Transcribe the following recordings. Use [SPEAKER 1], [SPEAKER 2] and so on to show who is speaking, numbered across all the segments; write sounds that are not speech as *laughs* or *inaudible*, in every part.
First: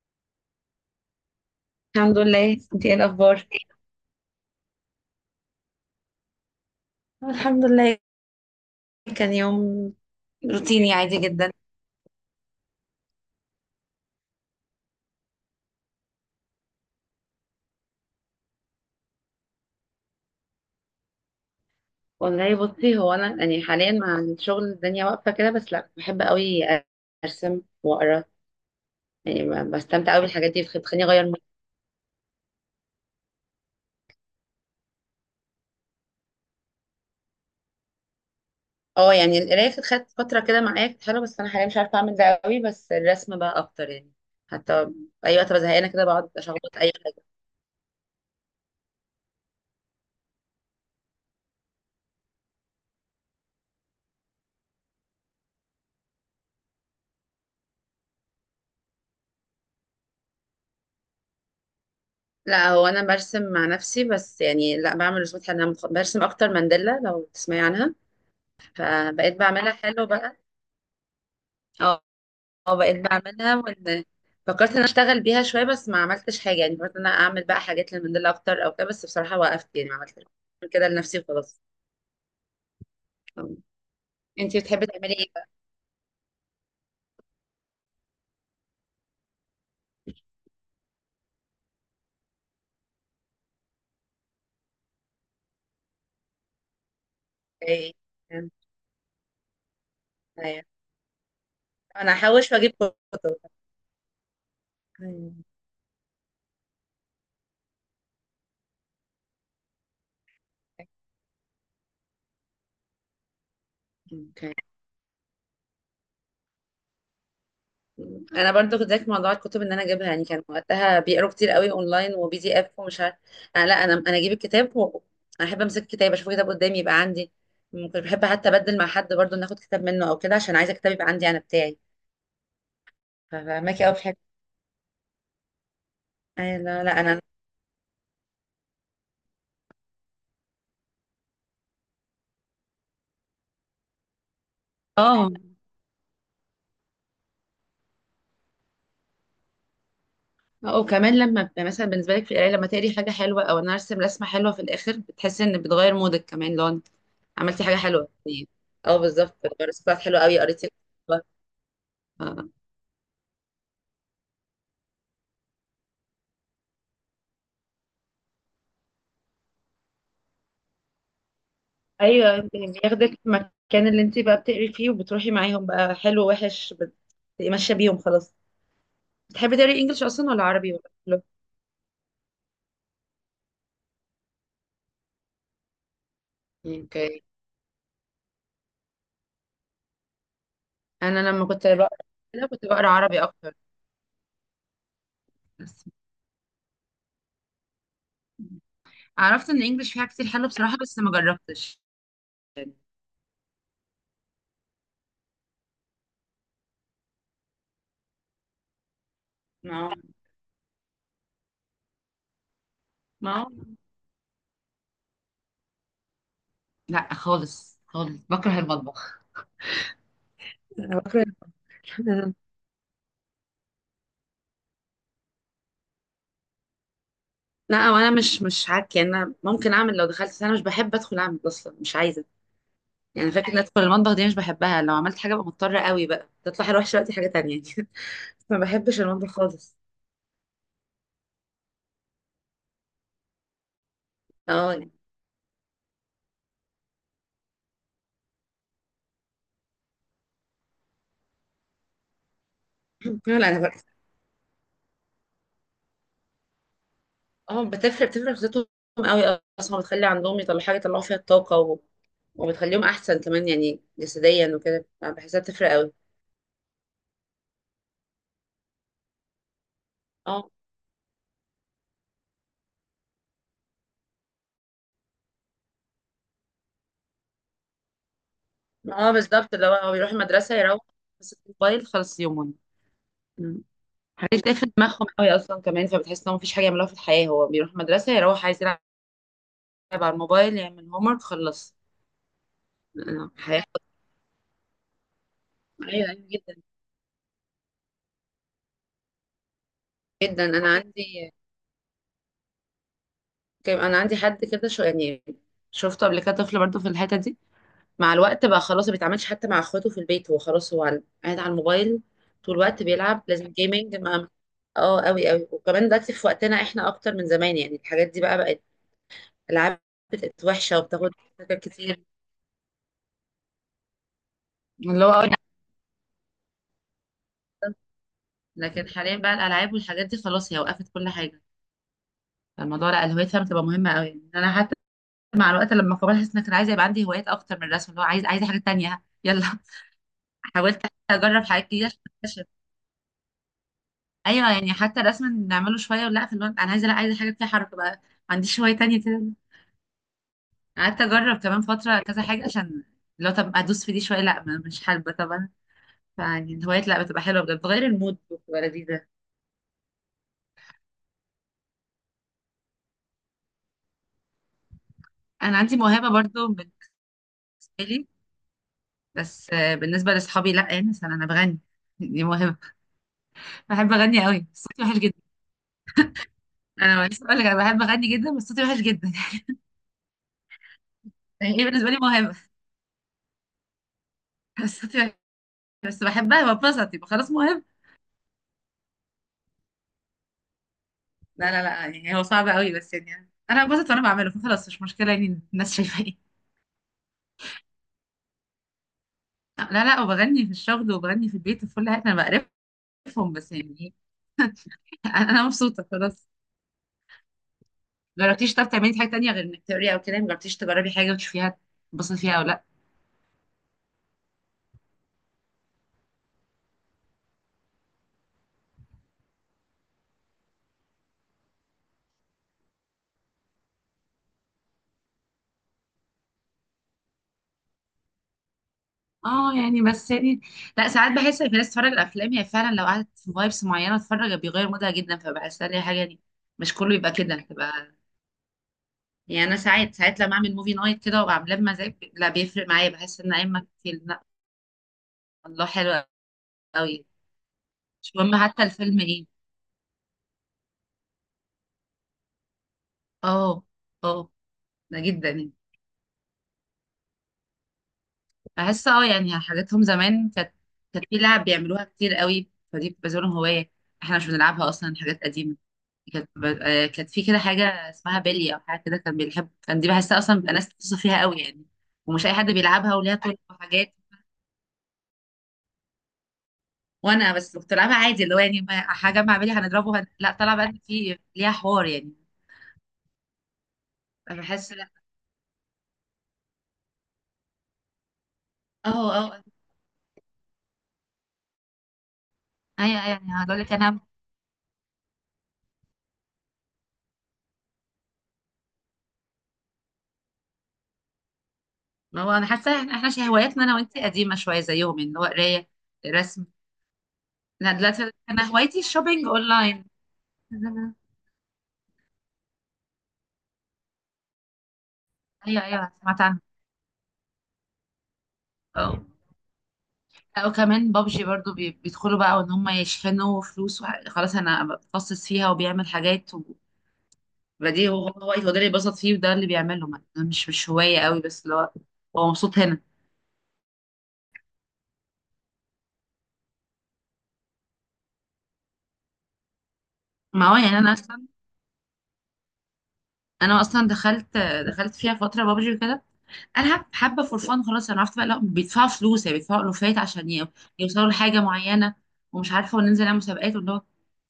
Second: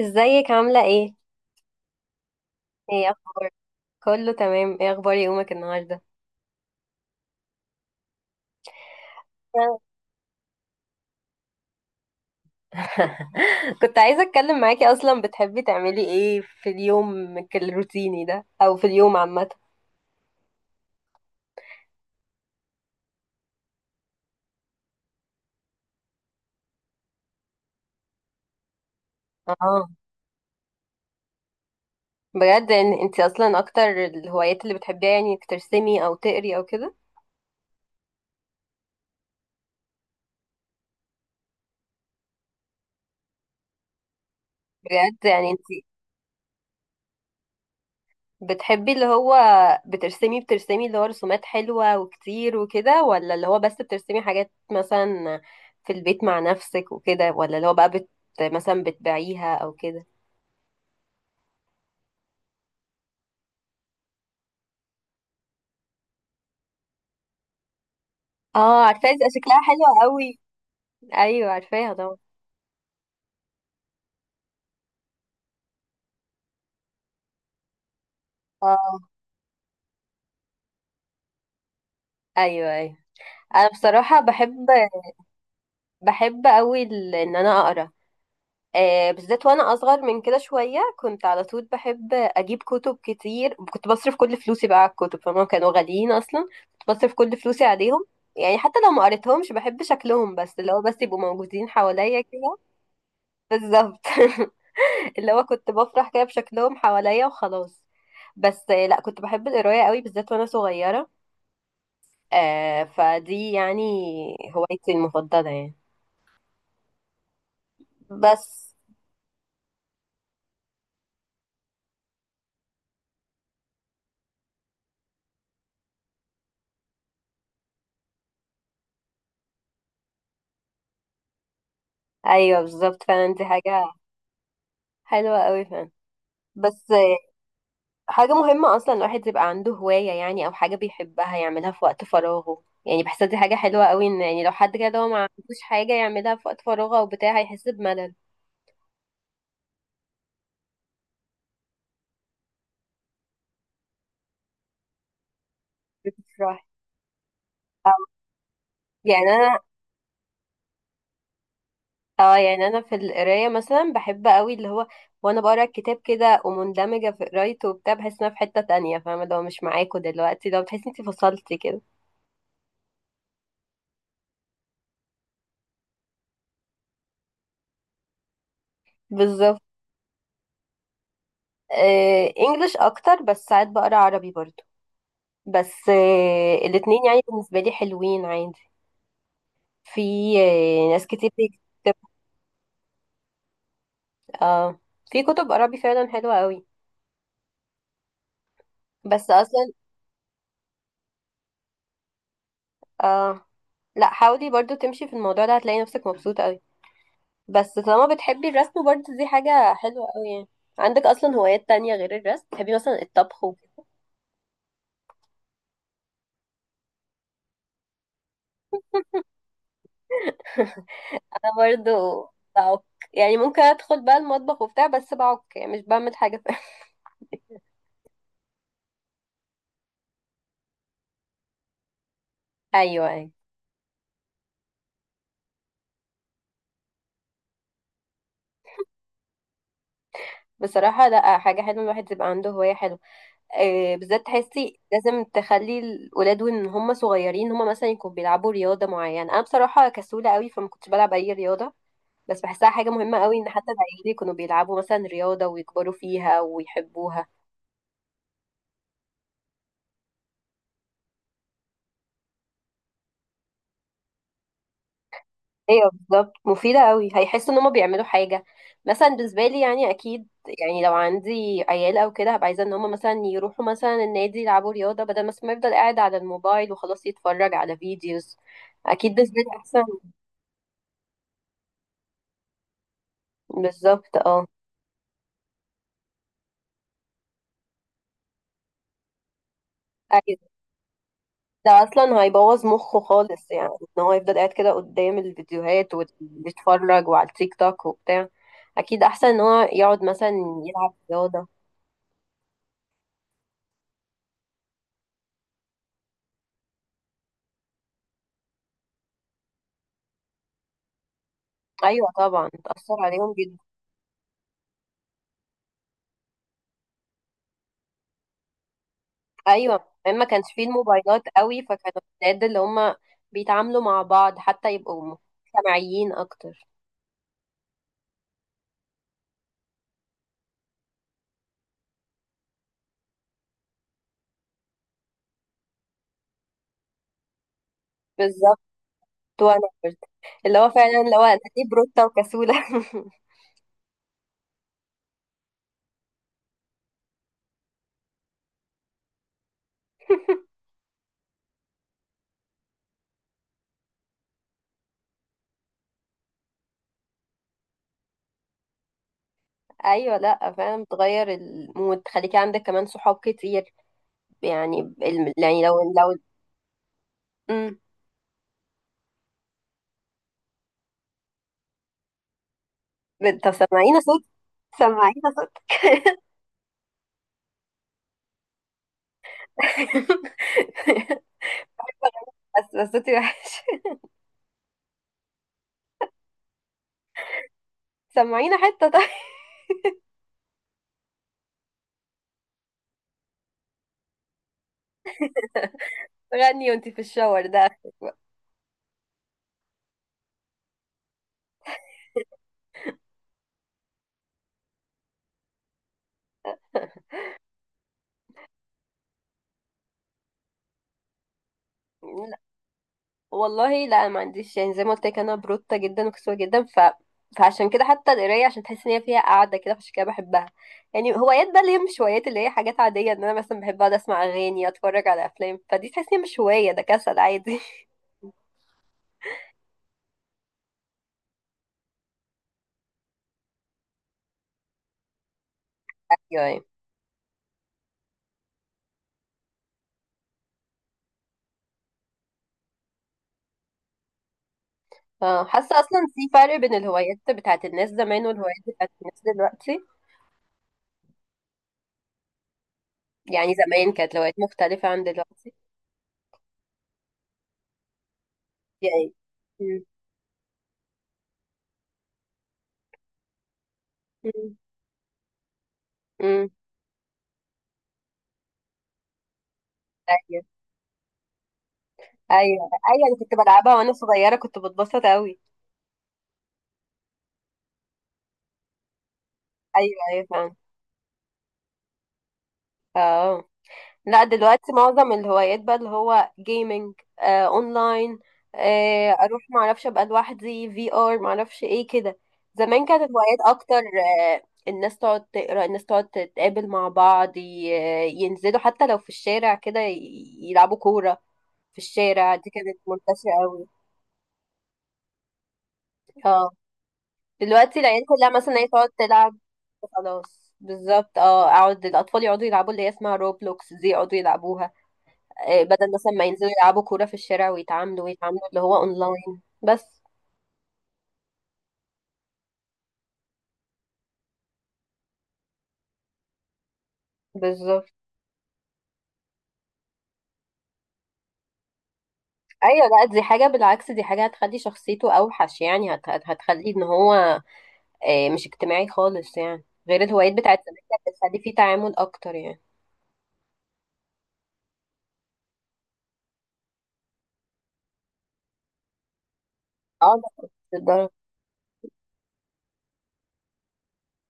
[SPEAKER 1] ازيك عاملة ايه؟
[SPEAKER 2] الحمد لله. انت ايه
[SPEAKER 1] ايه
[SPEAKER 2] الاخبار؟
[SPEAKER 1] اخبارك؟ كله تمام. ايه اخبار يومك النهاردة؟
[SPEAKER 2] الحمد لله. كان يوم روتيني عادي جدا.
[SPEAKER 1] *laughs* كنت عايزة اتكلم معاكي. اصلا بتحبي تعملي ايه في اليوم الروتيني ده او في اليوم عامة؟
[SPEAKER 2] والله بصي، هو انا يعني حاليا مع الشغل الدنيا واقفه كده، بس لا بحب قوي ارسم واقرا. يعني
[SPEAKER 1] اه،
[SPEAKER 2] بستمتع قوي بالحاجات دي، بتخليني اغير مود.
[SPEAKER 1] بجد ان انت اصلا اكتر الهوايات اللي بتحبيها يعني انك ترسمي او تقري او كده؟
[SPEAKER 2] اه يعني القرايه كانت خدت فتره كده معايا، كانت حلوه، بس انا حاليا مش عارفه اعمل ده قوي، بس الرسم بقى اكتر يعني. حتى
[SPEAKER 1] بجد؟
[SPEAKER 2] اي
[SPEAKER 1] يعني
[SPEAKER 2] وقت
[SPEAKER 1] انت
[SPEAKER 2] بزهقانه كده بقعد اشخبط اي حاجه.
[SPEAKER 1] بتحبي اللي هو بترسمي اللي هو رسومات حلوة وكتير وكده، ولا اللي هو بس بترسمي حاجات مثلا في البيت مع نفسك وكده، ولا اللي هو بقى مثلا بتبيعيها او كده؟
[SPEAKER 2] لا هو انا برسم مع نفسي، بس يعني لا بعمل رسومات حلوه، انا برسم اكتر مانديلا لو تسمعي عنها.
[SPEAKER 1] اه، عارفاها، دي
[SPEAKER 2] فبقيت
[SPEAKER 1] شكلها
[SPEAKER 2] بعملها
[SPEAKER 1] حلو
[SPEAKER 2] حلو بقى.
[SPEAKER 1] قوي. ايوه عارفاها
[SPEAKER 2] اه،
[SPEAKER 1] طبعا.
[SPEAKER 2] آه، بقيت بعملها، وان فكرت ان أنا اشتغل بيها شويه، بس ما عملتش حاجه. يعني فكرت ان انا اعمل بقى حاجات للموديل اكتر او كده، بس
[SPEAKER 1] اه.
[SPEAKER 2] بصراحه وقفت يعني، ما عملتش. كده لنفسي وخلاص.
[SPEAKER 1] ايوه ايوه.
[SPEAKER 2] آه.
[SPEAKER 1] انا بصراحة
[SPEAKER 2] انتي
[SPEAKER 1] بحب
[SPEAKER 2] بتحبي تعملي ايه بقى؟
[SPEAKER 1] بحب قوي ان انا اقرا. بالذات وانا اصغر من كده شويه كنت على طول بحب اجيب كتب كتير، كنت بصرف كل فلوسي بقى على الكتب، فهم كانوا غاليين اصلا، كنت بصرف كل فلوسي
[SPEAKER 2] ايه،
[SPEAKER 1] عليهم. يعني حتى لو ما قريتهمش بحب شكلهم، بس
[SPEAKER 2] أيوة.
[SPEAKER 1] اللي هو بس يبقوا موجودين
[SPEAKER 2] انا
[SPEAKER 1] حواليا
[SPEAKER 2] هحوش
[SPEAKER 1] كده.
[SPEAKER 2] واجيب كتب.
[SPEAKER 1] بالظبط. *laughs* اللي
[SPEAKER 2] أيوة.
[SPEAKER 1] هو كنت بفرح كده بشكلهم حواليا وخلاص. بس لا، كنت بحب القرايه قوي بالذات وانا صغيره. فدي يعني
[SPEAKER 2] اوكي.
[SPEAKER 1] هوايتي المفضله يعني.
[SPEAKER 2] انا
[SPEAKER 1] بس.
[SPEAKER 2] برضو كنت زيك في موضوع الكتب، ان انا اجيبها. يعني كان وقتها بيقروا كتير قوي اونلاين وبي دي اف ومش عارف. انا لا، انا اجيب الكتاب و... انا احب امسك الكتاب، اشوف كتاب قدامي يبقى عندي. ممكن بحب حتى ابدل مع حد برضو، ناخد كتاب منه او كده، عشان عايزه كتاب يبقى عندي انا بتاعي.
[SPEAKER 1] ايوه بالظبط فعلا، دي
[SPEAKER 2] فماكي
[SPEAKER 1] حاجه
[SPEAKER 2] قوي في الحته.
[SPEAKER 1] حلوه قوي فعلا.
[SPEAKER 2] أي لا
[SPEAKER 1] بس
[SPEAKER 2] لا انا.
[SPEAKER 1] حاجة مهمة أصلا الواحد يبقى عنده هواية، يعني أو حاجة بيحبها يعملها في وقت فراغه. يعني بحسها دي حاجة حلوة قوي، إن يعني لو حد كده هو ما
[SPEAKER 2] اه،
[SPEAKER 1] عندوش حاجة يعملها في وقت فراغه أو بتاع، هيحس بملل.
[SPEAKER 2] اه وكمان لما بيبقى مثلا بالنسبه لك في القرايه، لما تقري حاجه حلوه او انا ارسم رسمه حلوه، في الاخر بتحسي ان بتغير مودك كمان
[SPEAKER 1] بتفرح.
[SPEAKER 2] لو انت عملتي حاجه
[SPEAKER 1] أو
[SPEAKER 2] حلوه. اه
[SPEAKER 1] يعني
[SPEAKER 2] بالظبط.
[SPEAKER 1] أنا.
[SPEAKER 2] الرسالة بتاعت حلوه قوي قريتي.
[SPEAKER 1] اه يعني أنا في القراية مثلا بحب قوي اللي هو وأنا بقرا الكتاب كده ومندمجة في قرايته وبتاع بحس إن أنا في حتة تانية. فاهمة لو مش معاكوا دلوقتي، لو بتحسي إنتي فصلتي كده.
[SPEAKER 2] ايوه، انت بياخدك في المكان اللي انت بقى بتقري فيه، وبتروحي معاهم بقى، حلو وحش، بتبقي ماشيه بيهم خلاص. بتحبي
[SPEAKER 1] بالظبط.
[SPEAKER 2] تقري انجلش اصلا، ولا عربي ولا كله؟
[SPEAKER 1] انجلش أكتر، بس ساعات بقرا عربي برضه. بس الاتنين يعني
[SPEAKER 2] اوكي.
[SPEAKER 1] بالنسبة لي حلوين عادي. في ناس
[SPEAKER 2] انا
[SPEAKER 1] كتير
[SPEAKER 2] لما كنت بقرا
[SPEAKER 1] بتكتب.
[SPEAKER 2] كده، كنت بقرا عربي اكتر.
[SPEAKER 1] اه، في كتب عربي
[SPEAKER 2] بس
[SPEAKER 1] فعلا حلوة قوي. بس
[SPEAKER 2] عرفت ان
[SPEAKER 1] اصلا.
[SPEAKER 2] انجلش فيها كتير حلو بصراحه، بس ما جربتش.
[SPEAKER 1] اه، لا حاولي برضو تمشي في الموضوع ده، هتلاقي نفسك مبسوطة قوي. بس طالما بتحبي الرسم برضو دي حاجة
[SPEAKER 2] ما
[SPEAKER 1] حلوة قوي يعني. عندك اصلا هوايات تانية غير الرسم؟ بتحبي مثلا الطبخ
[SPEAKER 2] ما
[SPEAKER 1] وكده؟
[SPEAKER 2] لا خالص خالص، بكره المطبخ. أنا
[SPEAKER 1] *laughs*
[SPEAKER 2] بكره.
[SPEAKER 1] انا برضو
[SPEAKER 2] *laughs*
[SPEAKER 1] بعك. يعني ممكن ادخل بقى المطبخ وبتاع، بس بعك يعني، مش بعمل حاجة. *laughs*
[SPEAKER 2] لا وانا مش عك. يعني انا ممكن اعمل لو دخلت، بس انا مش بحب ادخل اعمل اصلا، مش عايزه.
[SPEAKER 1] ايوه، أيوة.
[SPEAKER 2] يعني فكرة إن أدخل المطبخ دي مش بحبها. لو عملت حاجة ببقى مضطرة قوي بقى، تطلع أروح دلوقتي حاجة تانية. *laughs* ما بحبش المطبخ خالص.
[SPEAKER 1] بصراحة لا، حاجة حلوة الواحد يبقى عنده هواية حلوة. بالذات
[SPEAKER 2] *laughs* اه
[SPEAKER 1] تحسي
[SPEAKER 2] يعني.
[SPEAKER 1] لازم تخلي الولاد وان هم صغيرين، هم مثلا يكونوا بيلعبوا رياضه معينه. انا بصراحه كسوله قوي فما كنتش بلعب اي رياضه، بس بحسها حاجه مهمه
[SPEAKER 2] *clears throat*
[SPEAKER 1] قوي ان
[SPEAKER 2] لا أنا
[SPEAKER 1] حتى
[SPEAKER 2] بقى.
[SPEAKER 1] العيال يكونوا بيلعبوا مثلا رياضه ويكبروا فيها ويحبوها.
[SPEAKER 2] اه بتفرق خطتهم قوي أصلا، بتخلي عندهم يطلعوا حاجة، يطلعوا فيها الطاقة و... وبتخليهم أحسن كمان يعني جسديا وكده، بحسها بتفرق
[SPEAKER 1] ايوه
[SPEAKER 2] قوي.
[SPEAKER 1] بالظبط، مفيده قوي، هيحسوا ان هم بيعملوا حاجه. مثلا بالنسبه لي يعني اكيد.
[SPEAKER 2] اه،
[SPEAKER 1] يعني لو عندي عيال او كده، هبقى عايزه ان هم مثلا يروحوا مثلا النادي يلعبوا رياضه، بدل مثلا ما يفضل قاعد على الموبايل وخلاص يتفرج على فيديوز.
[SPEAKER 2] اه
[SPEAKER 1] اكيد بالنسبه
[SPEAKER 2] بالظبط،
[SPEAKER 1] لي
[SPEAKER 2] اللي هو
[SPEAKER 1] احسن.
[SPEAKER 2] هو بيروح المدرسة، يروح بس الموبايل، خلص يومهم. مم.
[SPEAKER 1] بالظبط
[SPEAKER 2] حاجات
[SPEAKER 1] اه.
[SPEAKER 2] تقفل دماغهم قوي أصلا كمان، فبتحس إنهم مفيش حاجة يعملوها في الحياة. هو بيروح المدرسة، يروح عايز يلعب على الموبايل، يعمل هومورك،
[SPEAKER 1] ده
[SPEAKER 2] خلص.
[SPEAKER 1] اصلا هيبوظ مخه
[SPEAKER 2] آه،
[SPEAKER 1] خالص،
[SPEAKER 2] حياة.
[SPEAKER 1] يعني ان هو يفضل قاعد كده قدام الفيديوهات
[SPEAKER 2] ايوه ايوه جدا
[SPEAKER 1] ويتفرج وعلى التيك توك وبتاع. اكيد احسن ان هو يقعد مثلا
[SPEAKER 2] جدا. انا
[SPEAKER 1] يلعب
[SPEAKER 2] عندي
[SPEAKER 1] رياضه.
[SPEAKER 2] انا عندي حد كده، شو يعني شفته قبل كده، طفل برضه في الحته دي. مع الوقت بقى خلاص ما بيتعاملش حتى مع اخواته في البيت، هو خلاص هو على- قاعد على الموبايل
[SPEAKER 1] ايوه طبعا،
[SPEAKER 2] طول الوقت
[SPEAKER 1] تاثر
[SPEAKER 2] بيلعب،
[SPEAKER 1] عليهم
[SPEAKER 2] لازم
[SPEAKER 1] جدا.
[SPEAKER 2] جيمنج مع. اه قوي قوي. وكمان دلوقتي في وقتنا احنا اكتر من زمان، يعني الحاجات دي بقى بقت
[SPEAKER 1] ايوه
[SPEAKER 2] العاب،
[SPEAKER 1] كمان ما كانش
[SPEAKER 2] بقت
[SPEAKER 1] فيه
[SPEAKER 2] وحشه وبتاخد
[SPEAKER 1] الموبايلات
[SPEAKER 2] فكر
[SPEAKER 1] قوي،
[SPEAKER 2] كتير،
[SPEAKER 1] فكانوا الولاد اللي هم بيتعاملوا مع بعض حتى
[SPEAKER 2] اللي هو
[SPEAKER 1] يبقوا
[SPEAKER 2] أقول.
[SPEAKER 1] مجتمعيين اكتر.
[SPEAKER 2] لكن حاليا بقى الالعاب والحاجات دي خلاص، هي وقفت كل حاجه. الموضوع لا، الهوية فعلا بتبقى مهمه قوي. انا حتى مع الوقت لما كبرت، حسيت انك انا عايزه يبقى عندي هوايات اكتر من الرسم، اللي هو عايزه حاجه
[SPEAKER 1] بالظبط.
[SPEAKER 2] تانية، يلا.
[SPEAKER 1] وانا برضه.
[SPEAKER 2] *laughs*
[SPEAKER 1] اللي هو
[SPEAKER 2] حاولت
[SPEAKER 1] فعلا اللي هو انا
[SPEAKER 2] اجرب
[SPEAKER 1] ليه
[SPEAKER 2] حاجات جديده عشان
[SPEAKER 1] بروتة
[SPEAKER 2] اكتشف.
[SPEAKER 1] وكسولة.
[SPEAKER 2] ايوه، يعني حتى الرسم نعمله شويه، ولا في الوقت انا عايزه، لا عايزه حاجه فيها حركه بقى، ما عنديش هوايه تانية كده.
[SPEAKER 1] *laughs*
[SPEAKER 2] قعدت اجرب كمان فتره كذا حاجه، عشان لو طب ادوس في دي شويه، لا مش حابه طبعا. فيعني الهوايات لا، بتبقى حلوه بجد، بتغير المود، بتبقى لذيذه.
[SPEAKER 1] ايوه، لا فعلا بتغير المود، تخليكي عندك كمان صحاب كتير. يعني ال-
[SPEAKER 2] انا
[SPEAKER 1] يعني لو
[SPEAKER 2] عندي موهبه
[SPEAKER 1] لو.
[SPEAKER 2] برضو بالنسبه
[SPEAKER 1] مم.
[SPEAKER 2] لي، بس آه، بالنسبه لاصحابي لا. يعني مثلا انا بغني. *laughs* دي موهبه.
[SPEAKER 1] طب
[SPEAKER 2] بحب
[SPEAKER 1] سمعينا صوت.
[SPEAKER 2] اغني قوي، صوتي وحش
[SPEAKER 1] سمعينا
[SPEAKER 2] جدا.
[SPEAKER 1] صوتك.
[SPEAKER 2] انا لسه بقول لك، انا بحب اغني جدا بس صوتي وحش جدا. *laughs*
[SPEAKER 1] *laughs*
[SPEAKER 2] يعني ايه، بالنسبه لي موهبه.
[SPEAKER 1] بس بس صوتي وحش.
[SPEAKER 2] *laughs* بس صوتي وحش. بس بحبها، ببسط، يبقى خلاص موهبه.
[SPEAKER 1] سمعينا حتة طيب.
[SPEAKER 2] لا لا لا، يعني هو صعب قوي، بس يعني انا ببسط وانا بعمله، فخلاص مش مشكله يعني الناس شايفه ايه.
[SPEAKER 1] غني وانتي في الشاور ده، *laughs* اخرك بقى.
[SPEAKER 2] لا لا، وبغني في الشغل وبغني في البيت وفي كل حاجه، انا بقرفهم. بس يعني إيه، *laughs* أنا مبسوطه خلاص. جربتيش طب تعملي حاجه تانية غير انك تقري او كده؟ جربتيش تجربي حاجه وتشوفيها، تبصي فيها
[SPEAKER 1] لا
[SPEAKER 2] او لا؟
[SPEAKER 1] والله لا، ما عنديش. يعني زي ما قلت لك، انا بروتة جدا وكسوة جدا. فعشان كده حتى القراية، عشان تحس ان هي فيها قعدة كده، فعشان كده بحبها. يعني هوايات بقى اللي هي مش هوايات، اللي هي حاجات عادية، ان انا مثلا بحب اقعد اسمع اغاني، اتفرج على افلام، فدي تحس ان هي مش هواية، ده كسل عادي.
[SPEAKER 2] اه يعني، بس يعني لا، ساعات بحس ان في ناس بتتفرج على الافلام هي فعلا لو قعدت في فايبس معينه تتفرج، بيغير مودها جدا، فبحسها لي حاجه دي. مش
[SPEAKER 1] *laughs*
[SPEAKER 2] كله يبقى كده تبقى، يعني انا ساعات ساعات لما اعمل موفي نايت كده وابقى عاملاه بمزاج، لا بيفرق معايا، بحس ان ايما كتير لا.
[SPEAKER 1] اه،
[SPEAKER 2] الله،
[SPEAKER 1] حاسه اصلا
[SPEAKER 2] حلو
[SPEAKER 1] في فرق بين
[SPEAKER 2] قوي.
[SPEAKER 1] الهوايات بتاعت الناس
[SPEAKER 2] مش
[SPEAKER 1] زمان
[SPEAKER 2] مهم
[SPEAKER 1] والهوايات
[SPEAKER 2] حتى
[SPEAKER 1] بتاعت
[SPEAKER 2] الفيلم
[SPEAKER 1] الناس
[SPEAKER 2] ايه.
[SPEAKER 1] دلوقتي. يعني
[SPEAKER 2] اه،
[SPEAKER 1] زمان كانت
[SPEAKER 2] اه
[SPEAKER 1] الهوايات مختلفه
[SPEAKER 2] ده
[SPEAKER 1] عن
[SPEAKER 2] جدا
[SPEAKER 1] دلوقتي.
[SPEAKER 2] يعني. بحس اه
[SPEAKER 1] يعني
[SPEAKER 2] يعني حاجاتهم
[SPEAKER 1] امم
[SPEAKER 2] زمان كانت، كانت في لعب بيعملوها كتير قوي، فدي بتبقى زي لهم هوايه. احنا مش
[SPEAKER 1] امم
[SPEAKER 2] بنلعبها اصلا، حاجات قديمه. كانت
[SPEAKER 1] امم
[SPEAKER 2] آه، كانت في كده حاجة اسمها بلي أو حاجة كده، كان بيحب، كان دي بحسها أصلا
[SPEAKER 1] ايوه
[SPEAKER 2] بيبقى ناس بتوصف فيها قوي يعني. ومش أي حد
[SPEAKER 1] ايوه
[SPEAKER 2] بيلعبها،
[SPEAKER 1] ايوه.
[SPEAKER 2] وليها
[SPEAKER 1] انا كنت
[SPEAKER 2] طرق
[SPEAKER 1] بلعبها وانا
[SPEAKER 2] وحاجات.
[SPEAKER 1] صغيره كنت بتبسط قوي.
[SPEAKER 2] وأنا بس كنت بلعبها عادي، اللي هو يعني هجمع بلي
[SPEAKER 1] ايوه
[SPEAKER 2] هنضربه
[SPEAKER 1] ايوه
[SPEAKER 2] لا، طلع
[SPEAKER 1] فاهم.
[SPEAKER 2] بقى إن في ليها حوار يعني.
[SPEAKER 1] اه، لا
[SPEAKER 2] أنا
[SPEAKER 1] دلوقتي
[SPEAKER 2] بحس لا.
[SPEAKER 1] معظم الهوايات بقى اللي هو جيمنج. آه اونلاين.
[SPEAKER 2] اه،
[SPEAKER 1] آه،
[SPEAKER 2] اه
[SPEAKER 1] اروح
[SPEAKER 2] أه،
[SPEAKER 1] معرفش ابقى لوحدي في ار معرفش ايه كده. زمان
[SPEAKER 2] أيوه
[SPEAKER 1] كانت
[SPEAKER 2] أيوة، يعني
[SPEAKER 1] الهوايات
[SPEAKER 2] هقول لك
[SPEAKER 1] اكتر.
[SPEAKER 2] أنا.
[SPEAKER 1] آه، الناس تقعد تقرا، الناس تقعد تتقابل مع بعض. ينزلوا حتى لو في الشارع كده يلعبوا كورة في
[SPEAKER 2] ما هو
[SPEAKER 1] الشارع،
[SPEAKER 2] أنا
[SPEAKER 1] دي كانت
[SPEAKER 2] حاسة إحنا
[SPEAKER 1] منتشرة
[SPEAKER 2] هواياتنا
[SPEAKER 1] قوي.
[SPEAKER 2] أنا وأنت قديمة شوية زيهم، يعني اللي هو قراية، رسم.
[SPEAKER 1] اه،
[SPEAKER 2] أنا
[SPEAKER 1] دلوقتي العيال
[SPEAKER 2] دلوقتي
[SPEAKER 1] كلها
[SPEAKER 2] أنا
[SPEAKER 1] مثلا هي
[SPEAKER 2] هوايتي
[SPEAKER 1] تقعد
[SPEAKER 2] الشوبينج
[SPEAKER 1] تلعب.
[SPEAKER 2] أونلاين.
[SPEAKER 1] خلاص بالظبط، اه اقعد الاطفال يقعدوا يلعبوا اللي هي اسمها روبلوكس، دي يقعدوا يلعبوها.
[SPEAKER 2] أيوه أيوه،
[SPEAKER 1] بدل مثلا
[SPEAKER 2] سمعت
[SPEAKER 1] ما ينزلوا يلعبوا كورة في الشارع ويتعاملوا، ويتعاملوا اللي هو
[SPEAKER 2] عنها.
[SPEAKER 1] اونلاين بس.
[SPEAKER 2] لا وكمان بابجي برضو، بيدخلوا بقى وان هم يشحنوا فلوس خلاص انا بتخصص فيها وبيعمل حاجات.
[SPEAKER 1] بالظبط.
[SPEAKER 2] وبديه، هو ده اللي بيبسط فيه وده اللي بيعمله، ما- ده مش هواية قوي، بس اللي هو هو مبسوط هنا.
[SPEAKER 1] ايوه لا، دي حاجة بالعكس، دي حاجة هتخلي شخصيته اوحش يعني. هتخلي ان هو مش اجتماعي خالص يعني. غير الهوايات
[SPEAKER 2] ما هو
[SPEAKER 1] بتاعت زمان
[SPEAKER 2] يعني انا
[SPEAKER 1] كانت
[SPEAKER 2] اصلا
[SPEAKER 1] بتخلي فيه تعامل اكتر يعني.
[SPEAKER 2] انا اصلا دخلت فيها فترة بابجي وكده، العب حبة فور فان خلاص. انا عرفت بقى لا بيدفعوا فلوس، يعني بيدفعوا الوفات
[SPEAKER 1] اه لا
[SPEAKER 2] عشان ي-
[SPEAKER 1] مش
[SPEAKER 2] يوصلوا
[SPEAKER 1] للدرجة.
[SPEAKER 2] لحاجة معينة، ومش عارفة، وننزل نعمل مسابقات واللي هو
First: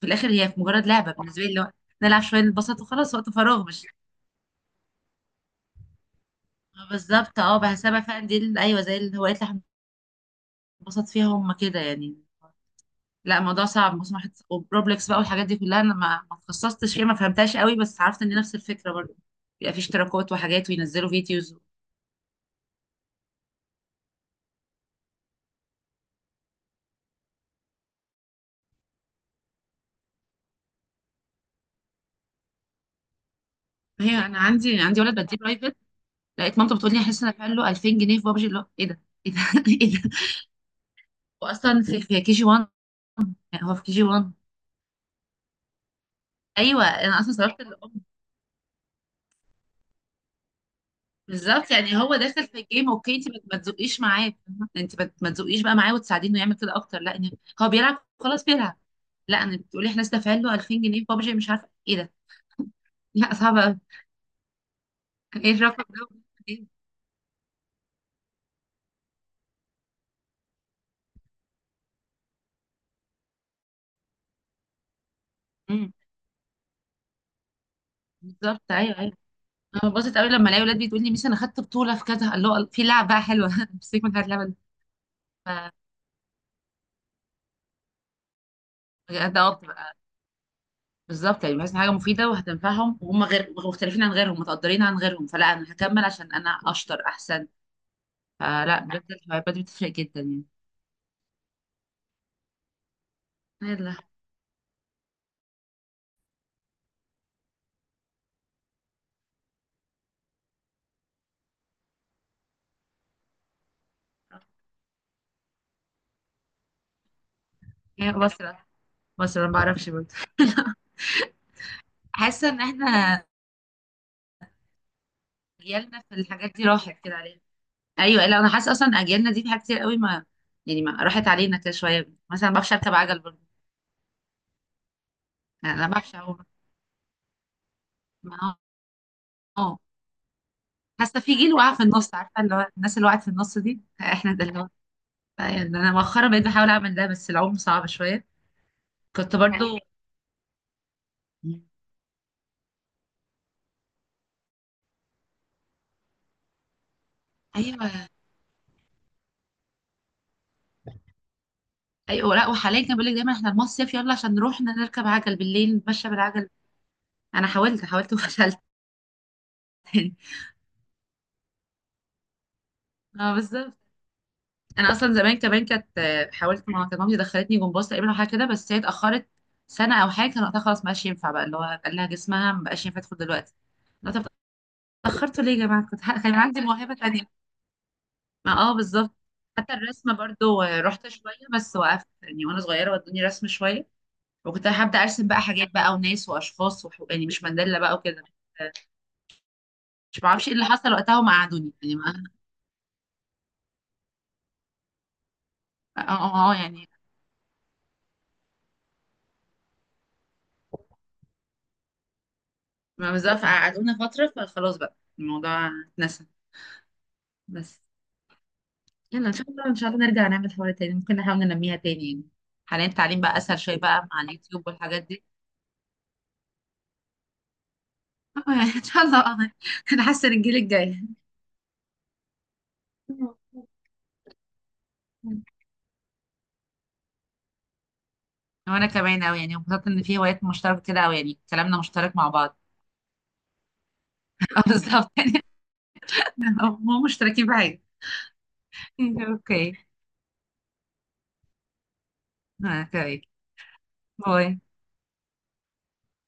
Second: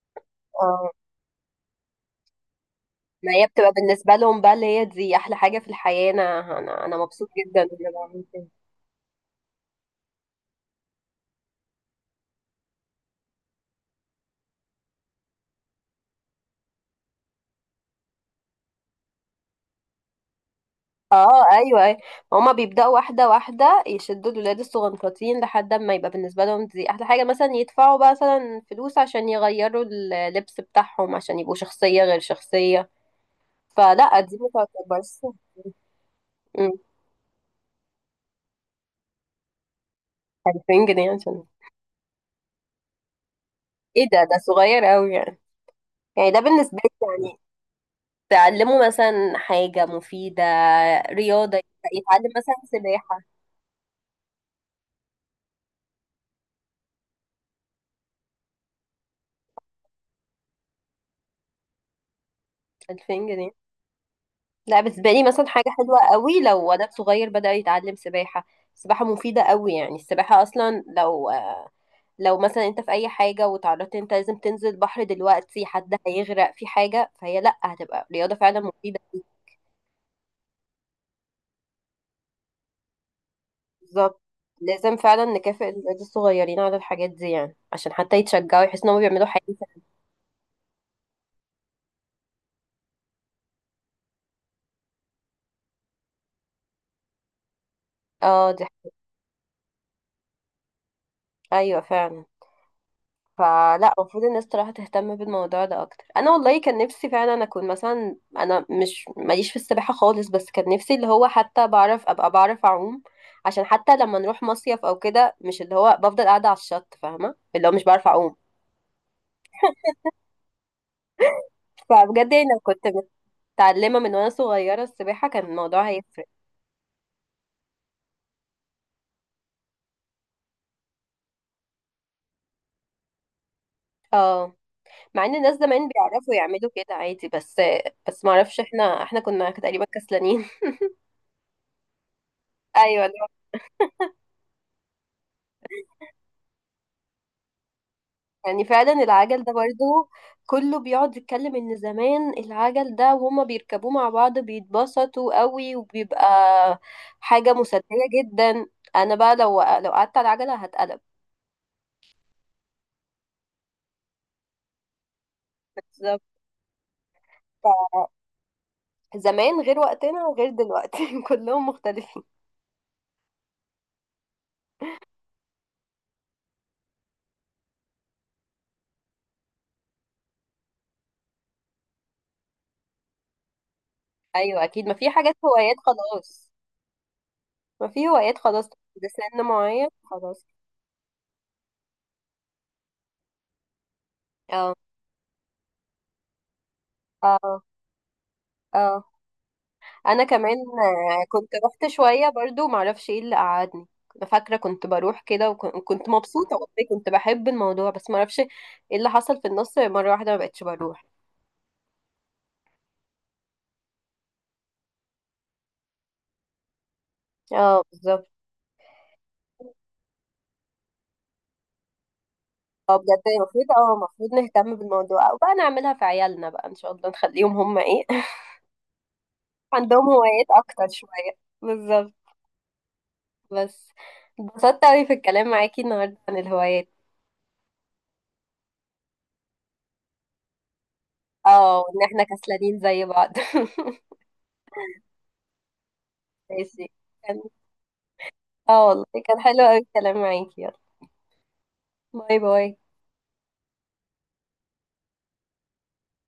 [SPEAKER 2] في الاخر هي مجرد
[SPEAKER 1] اه،
[SPEAKER 2] لعبة بالنسبة لي، اللي هو نلعب شوية نتبسط وخلاص، وقت
[SPEAKER 1] ما هي
[SPEAKER 2] فراغ
[SPEAKER 1] بتبقى
[SPEAKER 2] مش.
[SPEAKER 1] بالنسبة لهم بقى اللي هي دي احلى حاجة في الحياة، انا
[SPEAKER 2] آه
[SPEAKER 1] أنا مبسوط
[SPEAKER 2] بالظبط، اه
[SPEAKER 1] جدا ان انا
[SPEAKER 2] بحسابها
[SPEAKER 1] بعمل
[SPEAKER 2] فعلا دي
[SPEAKER 1] كده.
[SPEAKER 2] ايوه زي الهوايات اللي احنا بنبسط فيها، هم كده يعني. لا الموضوع صعب، بص واحد وبروبلكس بقى والحاجات دي كلها، انا ما اتخصصتش فيها، ما فهمتهاش قوي، بس عرفت ان نفس الفكره برضه بيبقى في اشتراكات وحاجات وينزلوا
[SPEAKER 1] اه
[SPEAKER 2] فيديوز.
[SPEAKER 1] ايوه ايوه. هما بيبداوا واحده واحده يشدوا الولاد الصغنطاطين لحد ما يبقى بالنسبه لهم دي احلى حاجه، مثلا يدفعوا بقى مثلا فلوس عشان يغيروا اللبس بتاعهم عشان يبقوا شخصيه غير شخصيه.
[SPEAKER 2] هي
[SPEAKER 1] فلا دي
[SPEAKER 2] انا
[SPEAKER 1] ما
[SPEAKER 2] عندي ولد
[SPEAKER 1] تعتبرش.
[SPEAKER 2] بديه برايفت، لقيت
[SPEAKER 1] أمم،
[SPEAKER 2] مامته بتقول لي احس ان انا دافع له 2000 جنيه في بابجي، اللي هو ايه ده، ايه ده، *laughs* ايه ده.
[SPEAKER 1] 2000 جنيه عشان
[SPEAKER 2] واصلا في كي جي 1، يعني هو في كي جي
[SPEAKER 1] ايه ده؟
[SPEAKER 2] 1.
[SPEAKER 1] ده صغير قوي يعني. يعني ده بالنسبه
[SPEAKER 2] ايوه
[SPEAKER 1] لي
[SPEAKER 2] انا اصلا
[SPEAKER 1] يعني،
[SPEAKER 2] صرفت.
[SPEAKER 1] تعلموا مثلا حاجه مفيده، رياضه،
[SPEAKER 2] بالظبط يعني هو
[SPEAKER 1] يتعلم
[SPEAKER 2] داخل
[SPEAKER 1] مثلا
[SPEAKER 2] في الجيم، اوكي.
[SPEAKER 1] سباحه.
[SPEAKER 2] انت ما تزقيش معاه فاهمة؟ انت ما تزقيش بقى معاه وتساعدينه يعمل كده اكتر، لا إن هو بيلعب خلاص بيلعب. لا انا بتقولي احنا دافعين له 2000 جنيه في بابجي، مش عارفه ايه ده. *laughs*
[SPEAKER 1] 2000
[SPEAKER 2] لا
[SPEAKER 1] جنيه
[SPEAKER 2] صعب قوي.
[SPEAKER 1] لا بالنسبة لي مثلا
[SPEAKER 2] ايه
[SPEAKER 1] حاجة
[SPEAKER 2] الرقم
[SPEAKER 1] حلوة
[SPEAKER 2] ده؟
[SPEAKER 1] قوي
[SPEAKER 2] إيه؟
[SPEAKER 1] لو ولد صغير بدأ يتعلم سباحة. السباحة مفيدة قوي يعني، السباحة أصلا لو لو مثلا أنت في أي حاجة وتعرضت أنت لازم تنزل بحر دلوقتي،
[SPEAKER 2] أمم،
[SPEAKER 1] حد هيغرق في حاجة، فهي لأ، هتبقى رياضة فعلا
[SPEAKER 2] بالظبط ايوه
[SPEAKER 1] مفيدة
[SPEAKER 2] ايوه.
[SPEAKER 1] ليك.
[SPEAKER 2] انا ببسط قوي لما الاقي ولاد بتقول لي ميس انا خدت بطوله في كذا، قال له في لعب بقى حلوه. *laughs* مسك من
[SPEAKER 1] بالظبط،
[SPEAKER 2] هذا اللعبه.
[SPEAKER 1] لازم فعلا نكافئ الولاد الصغيرين على الحاجات دي يعني، عشان حتى يتشجعوا، يحسوا إنهم بيعملوا
[SPEAKER 2] بجد
[SPEAKER 1] حاجة.
[SPEAKER 2] اه، بتبقى بالظبط يعني، بحس إن حاجه مفيده وهتنفعهم، وهم غير مختلفين عن غيرهم، متقدرين عن غيرهم، فلا انا هكمل عشان انا اشطر احسن.
[SPEAKER 1] اه، دي
[SPEAKER 2] فلا
[SPEAKER 1] حاجة.
[SPEAKER 2] بجد الهوايات بتفرق جدا يعني.
[SPEAKER 1] أيوة فعلا. فلا
[SPEAKER 2] يلا.
[SPEAKER 1] المفروض الناس صراحة تهتم بالموضوع ده اكتر. انا والله كان نفسي فعلا اكون مثلا، انا مش ماليش في السباحة خالص، بس كان نفسي اللي هو حتى بعرف، ابقى بعرف اعوم، عشان حتى لما نروح مصيف او كده مش اللي هو بفضل قاعدة على الشط. فاهمة اللي هو مش بعرف
[SPEAKER 2] هي
[SPEAKER 1] اعوم.
[SPEAKER 2] بسرعة. بسرعة ما بعرفش برضه.
[SPEAKER 1] فبجد يعني
[SPEAKER 2] حاسة
[SPEAKER 1] لو
[SPEAKER 2] ان
[SPEAKER 1] كنت
[SPEAKER 2] احنا
[SPEAKER 1] متعلمة من وانا صغيرة السباحة كان الموضوع
[SPEAKER 2] اجيالنا في
[SPEAKER 1] هيفرق.
[SPEAKER 2] الحاجات دي راحت كده علينا. ايوه، لا انا حاسة اصلا اجيالنا دي في حاجات كتير قوي ما، يعني ما راحت علينا كده شوية. مثلا ما بعرفش اركب عجل برضه.
[SPEAKER 1] اه، مع ان الناس
[SPEAKER 2] يعني انا
[SPEAKER 1] زمان
[SPEAKER 2] ما بعرفش
[SPEAKER 1] بيعرفوا
[SPEAKER 2] اعوم.
[SPEAKER 1] يعملوا كده عادي، بس. بس
[SPEAKER 2] ما-
[SPEAKER 1] معرفش، احنا كنا
[SPEAKER 2] اه
[SPEAKER 1] تقريبا كسلانين.
[SPEAKER 2] حاسة في جيل وقع في النص، عارفة اللي هو
[SPEAKER 1] *laughs*
[SPEAKER 2] الناس اللي
[SPEAKER 1] ايوه،
[SPEAKER 2] وقعت في النص دي احنا، ده اللي هو يعني. انا مؤخرا بقيت بحاول اعمل ده، بس العوم صعب شوية.
[SPEAKER 1] يعني فعلا
[SPEAKER 2] كنت
[SPEAKER 1] العجل ده
[SPEAKER 2] برضه.
[SPEAKER 1] برضه، كله بيقعد يتكلم ان زمان العجل ده وهما بيركبوه مع بعض بيتبسطوا قوي، وبيبقى حاجة مسلية
[SPEAKER 2] ايوه
[SPEAKER 1] جدا. انا بقى لو قعدت على العجلة هتقلب.
[SPEAKER 2] ايوه. لا وحاليا كان بيقول لك دايما احنا المصيف يلا عشان نروح نركب عجل، بالليل نتمشى
[SPEAKER 1] بالظبط.
[SPEAKER 2] بالعجل. انا حاولت حاولت وفشلت.
[SPEAKER 1] زمان غير
[SPEAKER 2] *laughs* تاني.
[SPEAKER 1] وقتنا وغير دلوقتي، *laughs* كلهم مختلفين.
[SPEAKER 2] اه بالظبط. انا اصلا زمان كمان كانت آه، حاولت. ما كانت مامتي دخلتني جمباز تقريبا او حاجه كده، بس هي اتاخرت سنه او حاجه، كان وقتها خلاص ما بقاش ينفع بقى، اللي هو قال لها جسمها ما بقاش ينفع تدخل دلوقتي. لا طب،
[SPEAKER 1] ايوه اكيد، ما في حاجات
[SPEAKER 2] اتاخرتوا ليه يا
[SPEAKER 1] هوايات
[SPEAKER 2] جماعه، كنت كان
[SPEAKER 1] خلاص.
[SPEAKER 2] عندي موهبه تانية.
[SPEAKER 1] ما في هوايات
[SPEAKER 2] ما
[SPEAKER 1] خلاص.
[SPEAKER 2] اه
[SPEAKER 1] ده
[SPEAKER 2] بالظبط.
[SPEAKER 1] سن
[SPEAKER 2] حتى
[SPEAKER 1] معين
[SPEAKER 2] الرسمه
[SPEAKER 1] خلاص.
[SPEAKER 2] برضو آه، رحت شويه بس وقفت، يعني وانا صغيره ودوني رسم شويه، وكنت
[SPEAKER 1] اه
[SPEAKER 2] هبدا ارسم بقى حاجات بقى وناس واشخاص يعني مش
[SPEAKER 1] اه
[SPEAKER 2] مانديلا بقى وكده.
[SPEAKER 1] اه.
[SPEAKER 2] مش
[SPEAKER 1] انا
[SPEAKER 2] بعرفش ايه
[SPEAKER 1] كمان
[SPEAKER 2] اللي حصل وقتها وما
[SPEAKER 1] كنت
[SPEAKER 2] قعدوني،
[SPEAKER 1] رحت
[SPEAKER 2] يعني ما...
[SPEAKER 1] شويه برضو، معرفش ايه اللي قعدني. كنت فاكره كنت بروح كده
[SPEAKER 2] اه
[SPEAKER 1] وكنت
[SPEAKER 2] اه
[SPEAKER 1] مبسوطه،
[SPEAKER 2] آه،
[SPEAKER 1] والله
[SPEAKER 2] يعني
[SPEAKER 1] كنت بحب الموضوع، بس معرفش ايه اللي حصل في النص مره واحده ما بقتش بروح.
[SPEAKER 2] ما بالظبط، قعدونا فترة فخلاص بقى الموضوع اتنسى.
[SPEAKER 1] اه
[SPEAKER 2] بس،
[SPEAKER 1] بالظبط.
[SPEAKER 2] يلا ان شاء الله، ان شاء الله نرجع نعمل حوار تاني. ممكن نحاول ننميها تاني يعني، حاليا
[SPEAKER 1] اه، بجد
[SPEAKER 2] التعليم بقى اسهل
[SPEAKER 1] المفروض،
[SPEAKER 2] شوية بقى مع
[SPEAKER 1] المفروض
[SPEAKER 2] اليوتيوب
[SPEAKER 1] نهتم
[SPEAKER 2] والحاجات دي.
[SPEAKER 1] بالموضوع، او بقى نعملها في عيالنا، بقى ان شاء الله نخليهم هم ايه، *laughs*
[SPEAKER 2] *laughs* آه، يعني ان شاء الله، آه،
[SPEAKER 1] عندهم
[SPEAKER 2] نحسن. *laughs*
[SPEAKER 1] هوايات
[SPEAKER 2] الجيل
[SPEAKER 1] اكتر
[SPEAKER 2] الجاي.
[SPEAKER 1] شويه. بالظبط. بس، اتبسطت اوي في الكلام معاكي النهارده عن الهوايات.
[SPEAKER 2] وانا كمان اوي، يعني انبسطت ان في هوايات مشتركة كده اوي، يعني
[SPEAKER 1] اه،
[SPEAKER 2] كلامنا
[SPEAKER 1] وان
[SPEAKER 2] مشترك
[SPEAKER 1] احنا
[SPEAKER 2] مع بعض.
[SPEAKER 1] كسلانين زي بعض. *laughs*
[SPEAKER 2] *laughs* آه، بالظبط يعني. آه،
[SPEAKER 1] ماشي.
[SPEAKER 2] مو مشتركين بحاجة.
[SPEAKER 1] اه والله
[SPEAKER 2] *laughs*
[SPEAKER 1] كان حلو
[SPEAKER 2] اوكي.
[SPEAKER 1] قوي الكلام معاكي، يلا باي باي.
[SPEAKER 2] آه، اوكي. باي.